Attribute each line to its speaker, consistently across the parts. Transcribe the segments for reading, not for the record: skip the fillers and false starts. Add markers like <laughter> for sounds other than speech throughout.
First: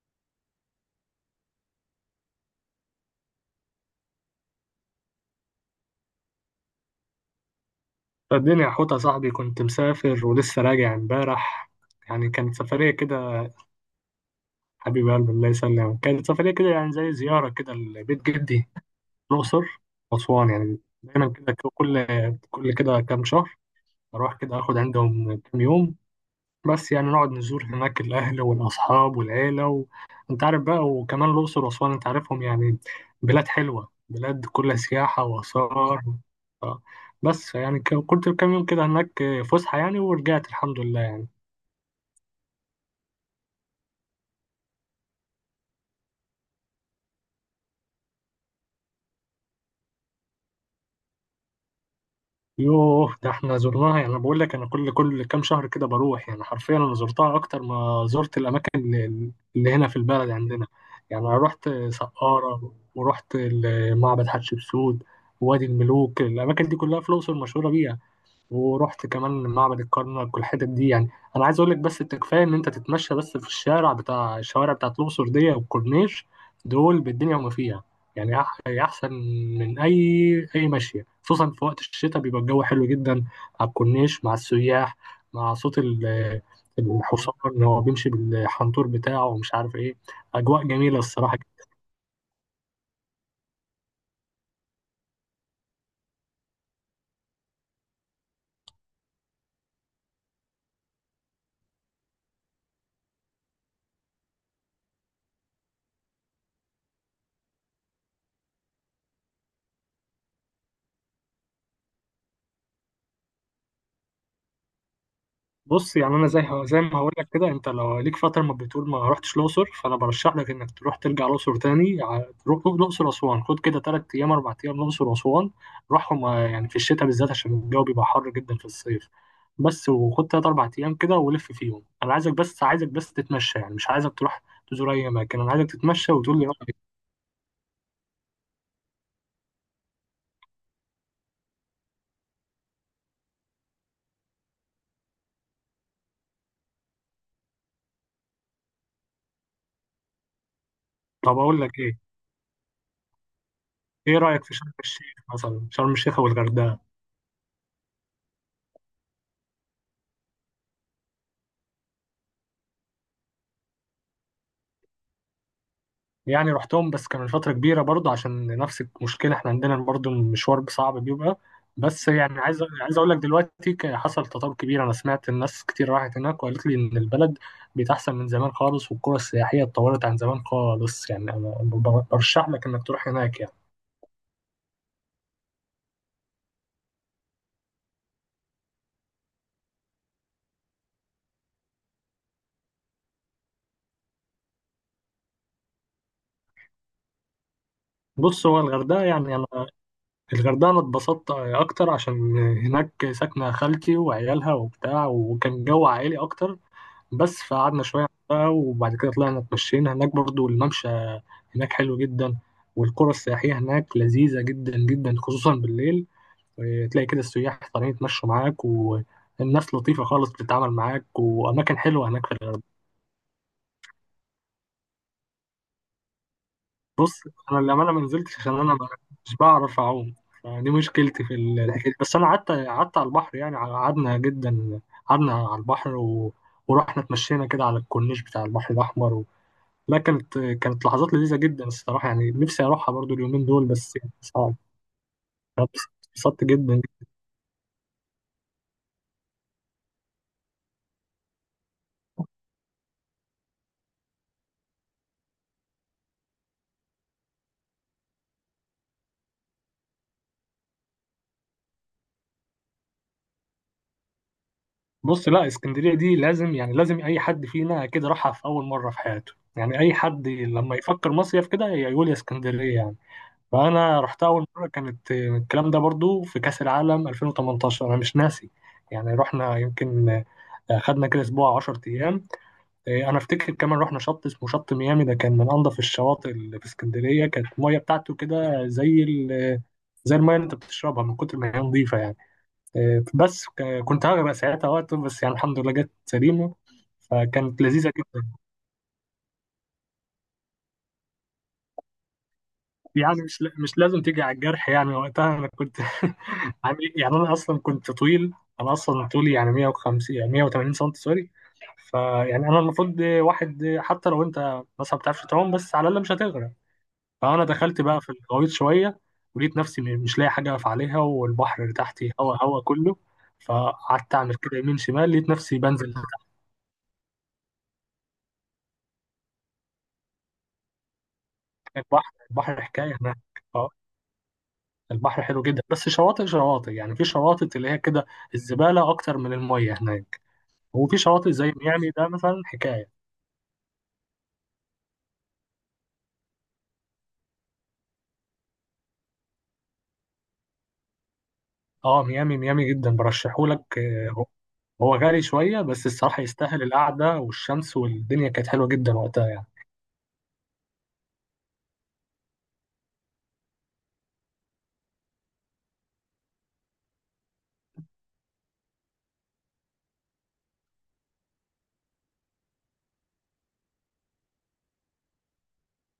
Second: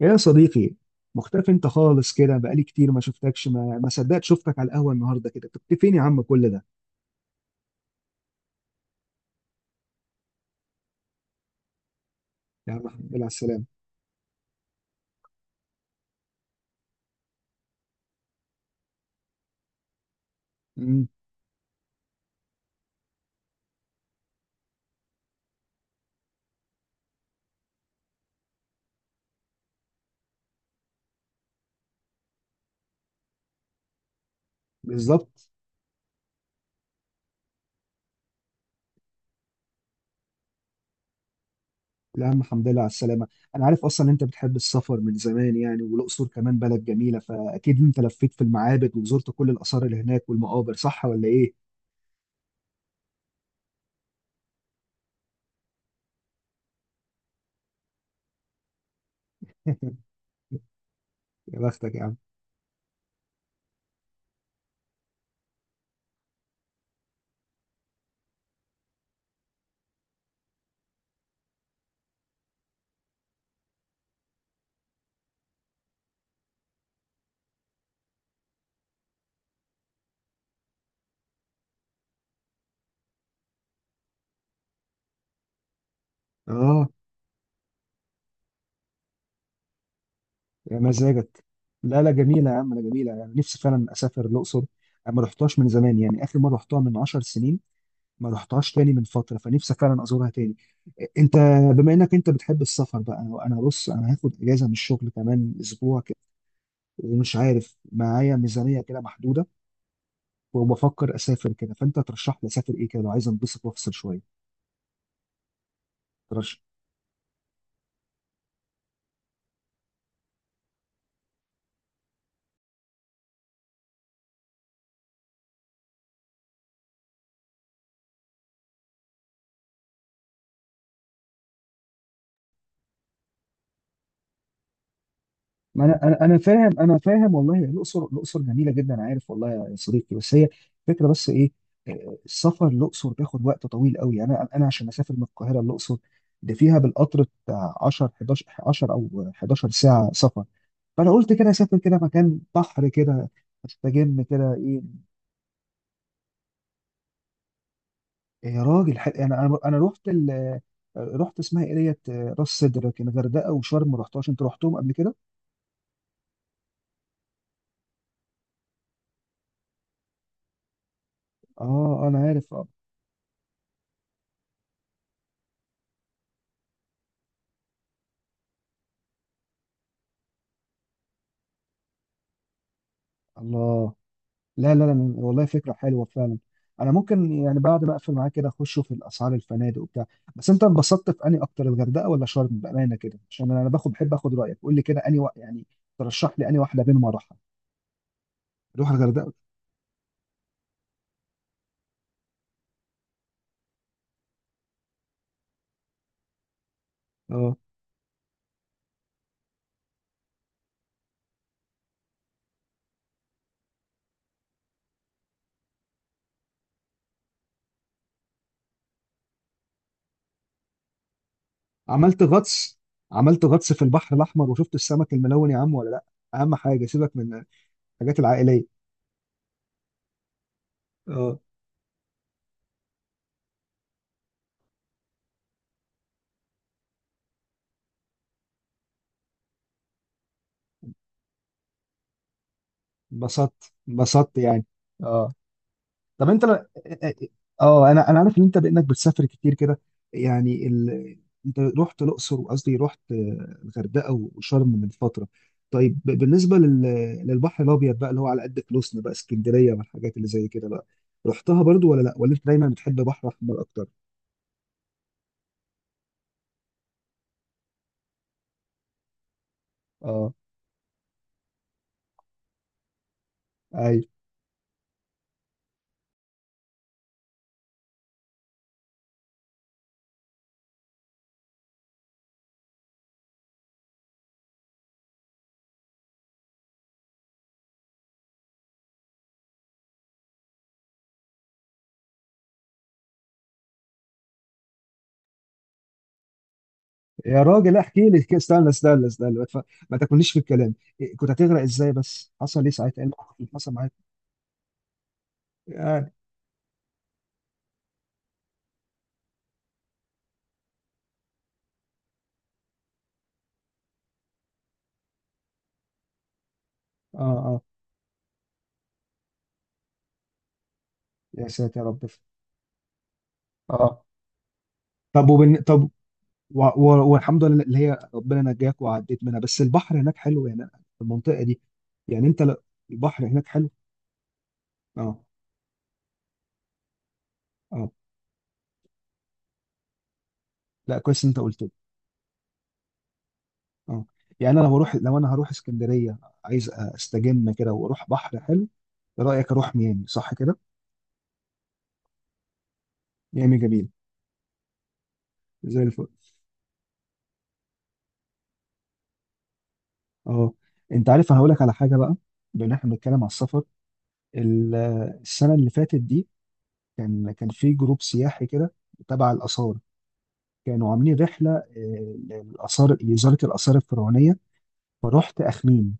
Speaker 1: يا صديقي، مختفي انت خالص كده. بقالي كتير ما شفتكش. ما صدقت شفتك على القهوه النهارده كده. كنت فين يا عم كل ده؟
Speaker 2: الدنيا حوطة يا صاحبي، كنت مسافر ولسه راجع امبارح. يعني كانت
Speaker 1: يا عم
Speaker 2: سفرية
Speaker 1: الحمد لله
Speaker 2: كده.
Speaker 1: على السلامه.
Speaker 2: حبيب قلبي، الله يسلمك، كانت سفرية كده يعني زي زيارة كده لبيت جدي، الأقصر وأسوان. يعني
Speaker 1: امم.
Speaker 2: دايما كده، كل كده كام شهر أروح كده آخد عندهم كام يوم. بس يعني نقعد نزور هناك الأهل والأصحاب والعيلة و أنت عارف بقى، وكمان الأقصر وأسوان أنت عارفهم يعني، بلاد حلوة، بلاد كلها سياحة
Speaker 1: بالظبط.
Speaker 2: وآثار. ف- بس يعني كنت كام يوم كده هناك، فسحة يعني، ورجعت الحمد لله.
Speaker 1: يا عم الحمد لله على السلامه. انا عارف اصلا انت بتحب السفر من زمان يعني، والاقصر كمان بلد جميله، فاكيد انت لفيت في المعابد وزرت كل الاثار اللي هناك والمقابر، صح ولا ايه؟
Speaker 2: يوه، ده احنا زرناها. يعني بقول لك انا كل كام شهر كده بروح، يعني حرفيا انا زرتها اكتر ما زرت الاماكن اللي هنا في
Speaker 1: <laughs>
Speaker 2: البلد عندنا. يعني انا
Speaker 1: يا
Speaker 2: رحت
Speaker 1: بختك يا عم.
Speaker 2: سقارة ورحت معبد حتشبسوت ووادي الملوك، الاماكن دي كلها في الاقصر مشهورة بيها. ورحت كمان معبد الكرنك والحتت دي يعني. انا عايز اقول لك بس انت، كفايه ان انت تتمشى بس في الشارع بتاع، الشوارع بتاعت الاقصر دي والكورنيش، دول بالدنيا وما فيها. يعني احسن من اي ماشيه، خصوصا في وقت الشتاء بيبقى الجو حلو جدا على الكورنيش مع السياح، مع صوت
Speaker 1: اه.
Speaker 2: الحصان اللي هو بيمشي بالحنطور بتاعه ومش عارف ايه، اجواء
Speaker 1: يا
Speaker 2: جميله الصراحه.
Speaker 1: مزاجك. لا لا جميله يا عم، لا جميله، يعني نفسي فعلا اسافر الاقصر. انا ما رحتهاش من زمان يعني، اخر مره رحتها من 10 سنين. ما رحتهاش تاني من فتره، فنفسي فعلا ازورها تاني. انت بما انك انت بتحب السفر بقى، انا بص انا هاخد اجازه من الشغل كمان اسبوع كده. ومش عارف، معايا ميزانيه كده محدوده، وبفكر اسافر كده، فانت ترشح لي اسافر ايه كده لو عايز انبسط وافصل شويه.
Speaker 2: بص يعني انا زي ما هقول لك كده، انت لو ليك فتره ما بتقول ما رحتش الاقصر، فانا برشح لك انك تروح ترجع الاقصر تاني، تروح الاقصر اسوان. خد كده ثلاث ايام اربع ايام الاقصر واسوان، روحهم. آه، يعني في الشتاء بالذات عشان الجو بيبقى حر جدا في الصيف. بس وخد ثلاث اربع ايام كده ولف فيهم. انا عايزك بس، عايزك بس تتمشى، يعني مش عايزك تروح تزور اي اماكن، انا عايزك
Speaker 1: ما انا
Speaker 2: تتمشى
Speaker 1: انا أنا
Speaker 2: وتقول لي
Speaker 1: فاهم،
Speaker 2: رايك.
Speaker 1: انا فاهم والله. الاقصر الاقصر جميله جدا، عارف والله يا صديقي، بس هي فكره، بس ايه، السفر الاقصر بياخد وقت طويل قوي. انا عشان اسافر من القاهره الاقصر ده فيها بالقطر بتاع 10 11 10 او 11 ساعه سفر. فانا قلت
Speaker 2: طب
Speaker 1: كده
Speaker 2: اقول لك
Speaker 1: اسافر كده
Speaker 2: ايه،
Speaker 1: مكان بحر كده،
Speaker 2: ايه
Speaker 1: استجم
Speaker 2: رايك
Speaker 1: كده
Speaker 2: في شرم
Speaker 1: ايه.
Speaker 2: الشيخ مثلا، شرم الشيخ والغردقه.
Speaker 1: يا راجل، يعني انا رحت ال آه، رحت اسمها ايه ديت، راس سدر. لكن الغردقه وشرم ما رحتهاش. انت رحتهم قبل كده؟
Speaker 2: يعني رحتهم بس كان من فترة كبيرة برضو، عشان نفس المشكلة احنا عندنا برضو المشوار صعب بيبقى.
Speaker 1: اه
Speaker 2: بس
Speaker 1: انا
Speaker 2: يعني
Speaker 1: عارف.
Speaker 2: عايز، عايز اقول لك دلوقتي حصل تطور كبير. انا سمعت الناس كتير راحت هناك وقالت لي ان البلد بقت احسن من زمان خالص والقرى السياحية اتطورت عن زمان خالص. يعني انا برشح لك انك تروح هناك يعني.
Speaker 1: الله. لا لا لا والله فكرة حلوة فعلا. أنا ممكن يعني بعد ما أقفل معاك كده أخشوا في الأسعار الفنادق وبتاع. بس أنت انبسطت في أنهي أكتر، الغردقة ولا شرم، بأمانة كده، عشان أنا باخد بحب آخد رأيك. قول لي كده أنهي يعني ترشح لي أنهي واحدة بينهم أروحها.
Speaker 2: بص هو
Speaker 1: أروح
Speaker 2: الغردقة،
Speaker 1: الغردقة؟
Speaker 2: يعني انا الغردقة أنا اتبسطت أكتر، عشان هناك ساكنة خالتي وعيالها وبتاع وكان جو عائلي أكتر. بس
Speaker 1: أه.
Speaker 2: فقعدنا شوية بقى، وبعد كده طلعنا اتمشينا هناك برضو، الممشى هناك حلو جدا. والقرى السياحية هناك لذيذة جدا جدا، خصوصا بالليل. إيه، تلاقي كده السياح طالعين يتمشوا معاك والناس لطيفة خالص بتتعامل معاك، وأماكن حلوة
Speaker 1: عملت
Speaker 2: هناك في الغردقة.
Speaker 1: غطس، عملت غطس في البحر الأحمر وشفت السمك الملون يا عم ولا لأ؟ أهم حاجة سيبك من
Speaker 2: انا للامانه ما
Speaker 1: الحاجات
Speaker 2: نزلتش، عشان انا
Speaker 1: العائلية.
Speaker 2: مش بعرف اعوم. فدي مشكلتي في
Speaker 1: أه.
Speaker 2: الحكايه دي. بس انا قعدت على البحر، يعني قعدنا جدا، قعدنا على البحر، و... ورحنا اتمشينا كده على الكورنيش بتاع البحر الاحمر. و... لا، كانت لحظات لذيذه جدا الصراحه، يعني نفسي اروحها برضو اليومين
Speaker 1: انبسطت،
Speaker 2: دول بس
Speaker 1: انبسطت
Speaker 2: صعب.
Speaker 1: يعني. أه. طب
Speaker 2: اتبسطت جدا.
Speaker 1: اه انا عارف ان انت بانك بتسافر كتير كده، يعني ال... انت رحت الاقصر، وقصدي رحت الغردقه وشرم من فتره. طيب بالنسبه لل... للبحر الابيض بقى اللي هو على قد فلوسنا بقى، اسكندريه والحاجات اللي زي كده بقى، رحتها برضو ولا لا، ولا انت دايما بتحب بحر احمر اكتر؟
Speaker 2: بص، لا اسكندريه دي لازم، يعني لازم اي حد فينا كده راحها في اول مره في حياته، يعني اي حد
Speaker 1: اه
Speaker 2: لما يفكر مصيف كده يقول يا اسكندريه يعني. فانا
Speaker 1: ايوه.
Speaker 2: رحتها اول مره، كانت الكلام ده برضو في كاس العالم 2018، انا مش ناسي. يعني رحنا يمكن، آه، خدنا كده اسبوع 10 ايام. آه، انا افتكر كمان رحنا شط اسمه شط ميامي، ده كان من انظف الشواطئ اللي في اسكندريه. كانت الميه بتاعته كده زي ال، زي الميه اللي انت بتشربها من كتر ما هي نظيفه يعني. آه، بس كنت هغرق ساعتها وقت، بس يعني الحمد لله جت سليمه.
Speaker 1: يا
Speaker 2: فكانت
Speaker 1: راجل
Speaker 2: لذيذه
Speaker 1: احكي لي
Speaker 2: جدا.
Speaker 1: كده، استنى استنى استنى، ما تاكلنيش في الكلام. كنت هتغرق ازاي؟ بس حصل ايه ساعتها، ايه
Speaker 2: يعني
Speaker 1: الموقف
Speaker 2: مش
Speaker 1: اللي حصل
Speaker 2: مش
Speaker 1: معاك؟
Speaker 2: لازم تيجي على الجرح، يعني وقتها انا كنت
Speaker 1: يعني
Speaker 2: <laughs> عامل إيه؟ يعني انا اصلا كنت طويل، انا اصلا طولي يعني 150، يعني 180 سم، سوري. فيعني انا المفروض واحد، حتى لو انت مثلا ما بتعرفش تعوم بس على الاقل مش هتغرق.
Speaker 1: اه
Speaker 2: فانا
Speaker 1: اه.
Speaker 2: دخلت بقى في الغويط شويه، ولقيت نفسي مش لاقي حاجه اقف عليها،
Speaker 1: يا
Speaker 2: والبحر اللي
Speaker 1: ساتر يا رب.
Speaker 2: تحتي هوا هوا كله.
Speaker 1: اه.
Speaker 2: فقعدت اعمل كده يمين شمال، لقيت نفسي
Speaker 1: طب
Speaker 2: بنزل تحت.
Speaker 1: والحمد لله اللي هي ربنا نجاك وعديت منها، بس البحر هناك حلو يعني في المنطقه دي.
Speaker 2: البحر
Speaker 1: يعني انت ل-
Speaker 2: البحر حكايه هناك.
Speaker 1: البحر هناك حلو. اه.
Speaker 2: البحر حلو جدا بس شواطئ، شواطئ يعني، في شواطئ اللي هي
Speaker 1: اه.
Speaker 2: كده الزبالة أكتر من المية هناك، وفي
Speaker 1: لا كويس إن
Speaker 2: شواطئ
Speaker 1: انت
Speaker 2: زي
Speaker 1: قلت لي.
Speaker 2: ميامي ده مثلا حكاية.
Speaker 1: اه. يعني انا لو بروح، لو انا هروح اسكندريه، عايز استجم كده واروح بحر حلو. إيه رايك اروح ميامي، صح كده؟
Speaker 2: اه، ميامي ميامي جدا
Speaker 1: ميامي
Speaker 2: برشحهولك.
Speaker 1: جميل.
Speaker 2: آه، هو هو غالي شوية
Speaker 1: زي
Speaker 2: بس
Speaker 1: الفل.
Speaker 2: الصراحة يستاهل، القعدة والشمس والدنيا كانت حلوة جدا وقتها يعني.
Speaker 1: اه. انت عارف انا هقول لك على حاجه بقى، بما ان احنا بنتكلم على السفر، ال- السنه اللي فاتت دي كان كان في جروب سياحي كده تبع الاثار. كانوا عاملين رحله للاثار لوزاره الاثار الفرعونيه. فرحت اخميم،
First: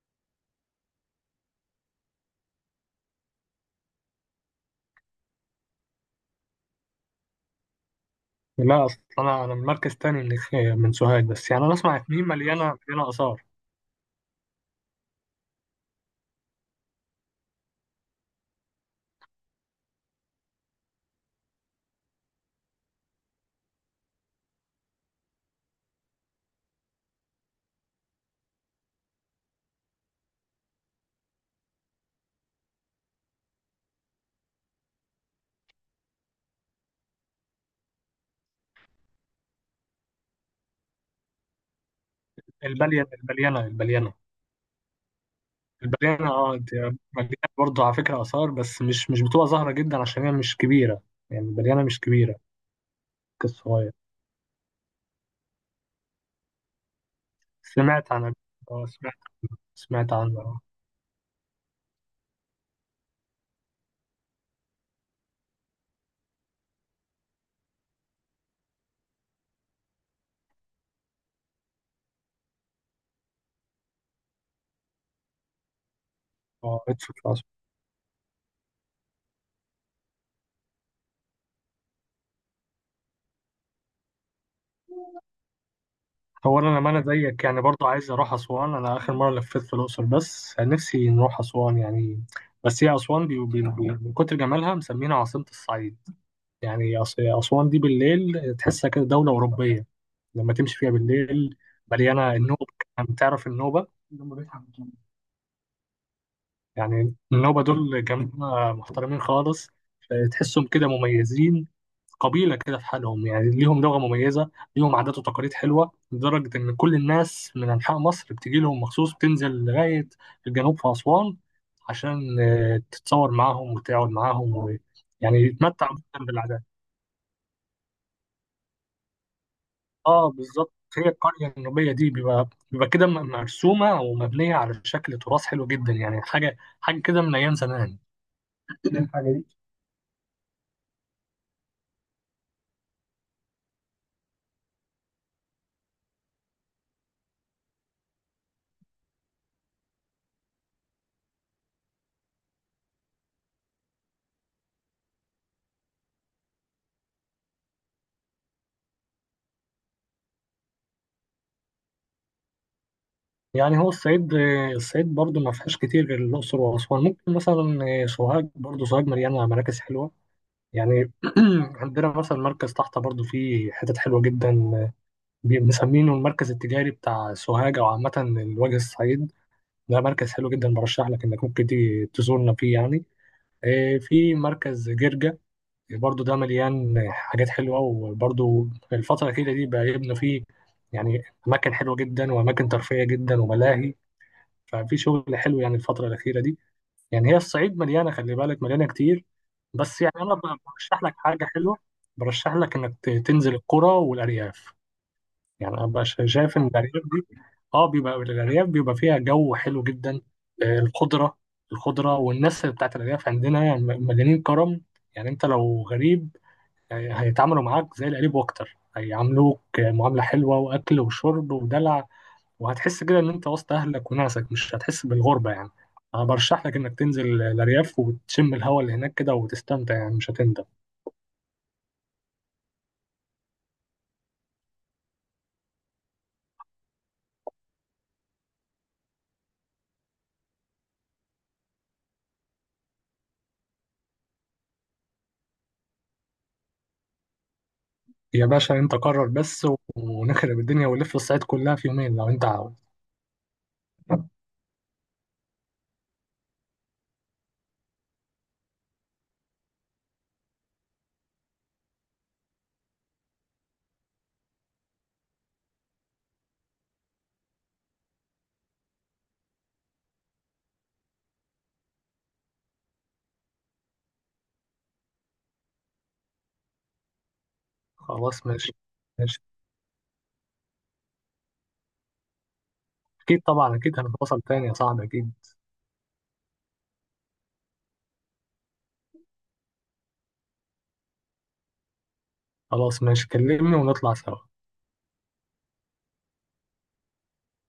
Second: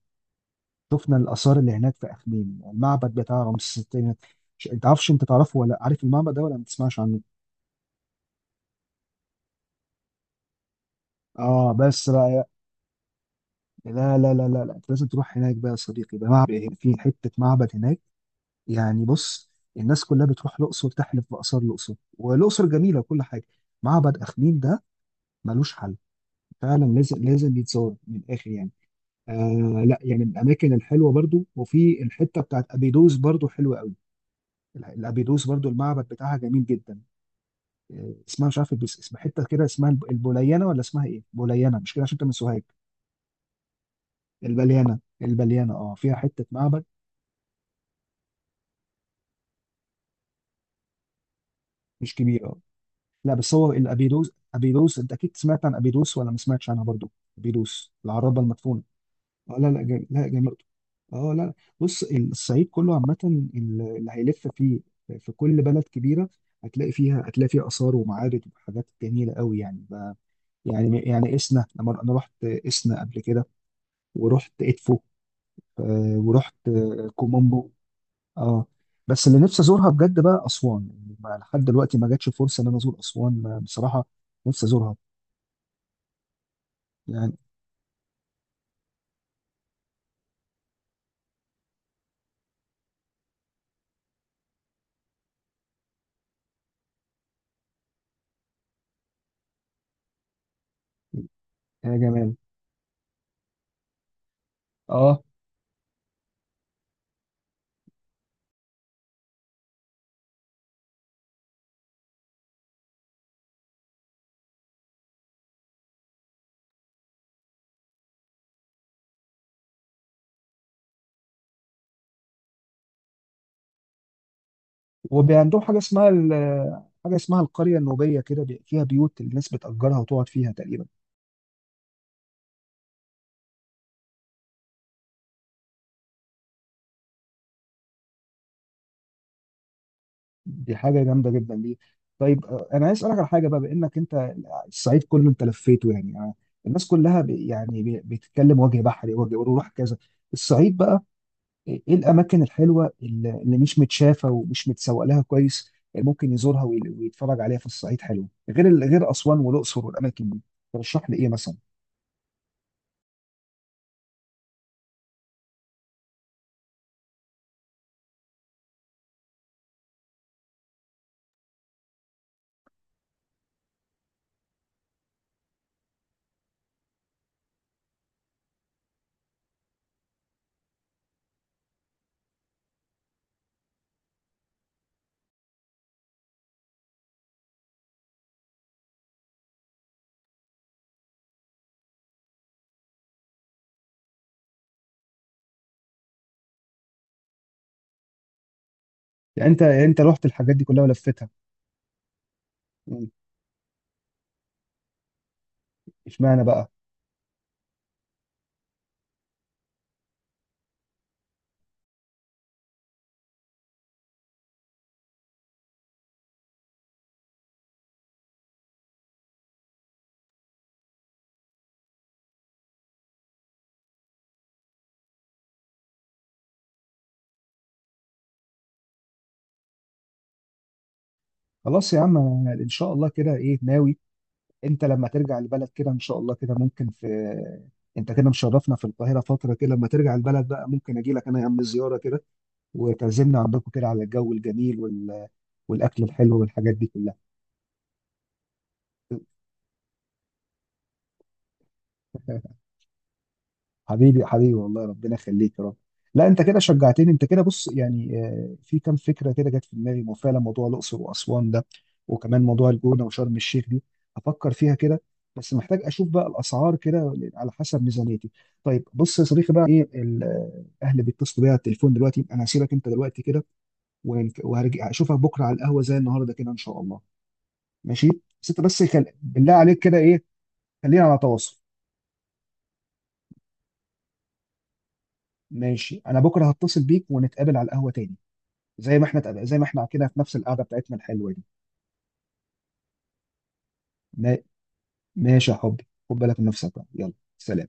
Speaker 1: شفنا الاثار اللي هناك في اخميم، المعبد بتاع رمسيس الثاني. انت عارفش، انت تعرفه ولا عارف المعبد ده ولا ما تسمعش عنه؟
Speaker 2: لا، أصل أنا من مركز تاني، من سوهاج. بس يعني
Speaker 1: اه
Speaker 2: أنا أسمع
Speaker 1: بس
Speaker 2: إن هي
Speaker 1: بقى.
Speaker 2: مليانة، مليانة آثار.
Speaker 1: لا لا لا لا لا، انت لازم تروح هناك بقى يا صديقي. ده معبد في حته، معبد هناك يعني. بص، الناس كلها بتروح الاقصر تحلف باثار الاقصر، والاقصر جميله وكل حاجه، معبد اخميم ده ملوش حل. فعلا لازم لازم يتزور من الاخر يعني. آه لا يعني من الاماكن الحلوه برضو. وفي الحته بتاعت ابيدوس برضو حلوه قوي. الابيدوس برضو المعبد بتاعها جميل جدا. آه اسمها مش عارف، بس اسم حته كده اسمها البوليانه ولا اسمها ايه؟ بوليانه مش كده؟ عشان انت من سوهاج.
Speaker 2: البليانة، البليانة
Speaker 1: البليانه البليانه اه، فيها
Speaker 2: البليانة
Speaker 1: حته
Speaker 2: اه، دي
Speaker 1: معبد.
Speaker 2: مليانة برضه على فكرة آثار، بس مش مش بتبقى ظاهرة جدا عشان هي مش كبيرة. يعني البليانة مش
Speaker 1: مش
Speaker 2: كبيرة،
Speaker 1: كبير. اه. لا بس هو
Speaker 2: كالصغير.
Speaker 1: الابيدوس، ابيدوس انت اكيد سمعت عن ابيدوس ولا ما سمعتش عنها برضو؟ ابيدوس
Speaker 2: سمعت عن،
Speaker 1: العرابه المدفونه.
Speaker 2: اه، سمعت
Speaker 1: اه لا لا
Speaker 2: سمعت
Speaker 1: لا
Speaker 2: عنه
Speaker 1: جميل.
Speaker 2: اه.
Speaker 1: اه. لا بص الصعيد كله عامة، اللي هيلف فيه في كل بلد كبيرة هتلاقي فيها، هتلاقي فيها آثار ومعابد وحاجات جميلة قوي. يعني ب... يعني إسنا، لما أنا رحت إسنا قبل كده ورحت إدفو، ورحت
Speaker 2: آه، اتش في أسوان.
Speaker 1: كومومبو. اه. بس اللي نفسي أزورها بجد بقى أسوان. يعني لحد دلوقتي ما جاتش فرصة إن أنا أزور أسوان. بصراحة نفسي أزورها.
Speaker 2: هو أنا لما أنا
Speaker 1: يعني
Speaker 2: زيك، يعني برضه عايز أروح أسوان. أنا آخر مرة لفيت في الأقصر بس نفسي نروح أسوان يعني. بس هي أسوان دي، من كتر جمالها مسمينها عاصمة الصعيد. يعني أسوان دي بالليل تحسها كده دولة أوروبية لما تمشي فيها بالليل.
Speaker 1: يا
Speaker 2: مليانة
Speaker 1: جمال.
Speaker 2: النوبة، يعني تعرف النوبة.
Speaker 1: اه.
Speaker 2: يعني النوبة دول جماعة محترمين خالص، تحسهم كده مميزين، قبيلة كده في حالهم. يعني ليهم لغة مميزة، ليهم عادات وتقاليد حلوة لدرجة إن كل الناس من أنحاء مصر بتيجي لهم مخصوص، بتنزل لغاية الجنوب في أسوان عشان، آه، تتصور معاهم وتقعد معاهم. و...
Speaker 1: وبي
Speaker 2: يعني
Speaker 1: عندهم حاجه
Speaker 2: يتمتع
Speaker 1: اسمها
Speaker 2: جدا بالعادات.
Speaker 1: حاجه اسمها القريه النوبيه كده، فيها بيوت الناس بتأجرها وتقعد
Speaker 2: اه
Speaker 1: فيها
Speaker 2: بالظبط،
Speaker 1: تقريبا.
Speaker 2: هي القرية النوبية دي بيبقى، بيبقى كده مرسومة ومبنية على شكل تراث حلو جدا، يعني حاجة حاجة كده من أيام زمان.
Speaker 1: دي حاجه جامده جدا دي. طيب انا عايز اسالك على حاجه بقى. بانك انت الصعيد كله انت لفيته يعني، الناس كلها بتتكلم وجه بحري، وجه وروح كذا. الصعيد بقى ايه الاماكن الحلوه اللي اللي مش متشافه ومش متسوق لها كويس، ممكن يزورها ويتفرج عليها في الصعيد، حلو غير غير اسوان والاقصر والاماكن دي؟ ترشح لي ايه مثلا؟
Speaker 2: يعني هو الصعيد، الصعيد برضو ما فيهاش كتير غير الأقصر وأسوان. ممكن مثلا آه، سوهاج، برضو سوهاج مليانة مراكز حلوة، يعني <clears throat> عندنا مثلا مركز تحت برضو فيه حتت حلوة جدا، مسمينه المركز التجاري بتاع سوهاج. أو عامة الوجه الصعيد، ده مركز حلو جدا برشح لك إنك ممكن تيجي تزورنا فيه يعني. إيه، في مركز جرجا برضو، ده مليان حاجات حلوة. وبرضو الفترة الأخيرة دي بقى يبنى فيه يعني أماكن حلوة جدا وأماكن ترفيهية جدا وملاهي. ففي شغل حلو يعني الفترة الأخيرة دي. يعني هي الصعيد مليانة، خلي بالك، مليانة كتير.
Speaker 1: يعني انت، يعني انت
Speaker 2: بس يعني
Speaker 1: رحت
Speaker 2: أنا
Speaker 1: الحاجات دي كلها
Speaker 2: برشح لك
Speaker 1: ولفتها؟
Speaker 2: حاجة حلوة، برشح لك إنك تنزل القرى والأرياف. يعني أنا بقى
Speaker 1: اشمعنى
Speaker 2: شايف إن
Speaker 1: بقى.
Speaker 2: الأرياف دي، أه، بيبقى الأرياف بيبقى فيها جو حلو جدا، آه، الخضرة، الخضرة والناس بتاعت الأرياف عندنا يعني مليانين كرم. يعني أنت لو غريب، آه، هيتعاملوا معاك زي القريب وأكتر، هيعاملوك، آه، معاملة حلوة، وأكل وشرب ودلع. وهتحس كده ان انت وسط اهلك وناسك، مش هتحس بالغربه يعني. انا برشح لك انك تنزل الارياف وتشم الهواء اللي هناك كده وتستمتع، يعني مش هتندم.
Speaker 1: خلاص يا عم أنا ان شاء الله كده ايه ناوي. انت لما ترجع البلد كده ان شاء الله كده ممكن في، انت كده مشرفنا في القاهره فتره كده، لما ترجع البلد بقى ممكن اجي لك انا يا عم زياره كده، وتعزمنا عندكم كده على الجو الجميل وال... والاكل الحلو والحاجات دي كلها.
Speaker 2: يا باشا، انت قرر بس، ونخرب الدنيا ونلف الصعيد كلها في يومين لو انت عاوز.
Speaker 1: حبيبي حبيبي والله ربنا يخليك يا رب. لا انت كده شجعتني، انت كده بص يعني، في كام فكره كده جت في دماغي، مو فعلا موضوع الاقصر واسوان ده، وكمان موضوع الجونه وشرم الشيخ دي، افكر فيها كده. بس محتاج اشوف بقى الاسعار كده على حسب ميزانيتي. طيب بص يا صديقي بقى ايه الاهل بيتصلوا بيا على التليفون دلوقتي، انا هسيبك انت دلوقتي كده، وهرجع اشوفك بكره على القهوه زي النهارده كده ان شاء الله. ماشي.
Speaker 2: خلاص
Speaker 1: بس انت
Speaker 2: ماشي.
Speaker 1: بس
Speaker 2: ماشي،
Speaker 1: بالله عليك كده ايه، خلينا على تواصل.
Speaker 2: اكيد طبعا، اكيد هنتواصل تاني يا صاحبي اكيد.
Speaker 1: ماشي، انا بكره هتصل بيك ونتقابل على القهوه تاني، زي ما احنا زي ما احنا كده في نفس القعده بتاعتنا الحلوه دي.
Speaker 2: خلاص ماشي، كلمني ونطلع سوا.
Speaker 1: ما- ماشي يا حبي، خد بالك من نفسك بقى يلا، سلام.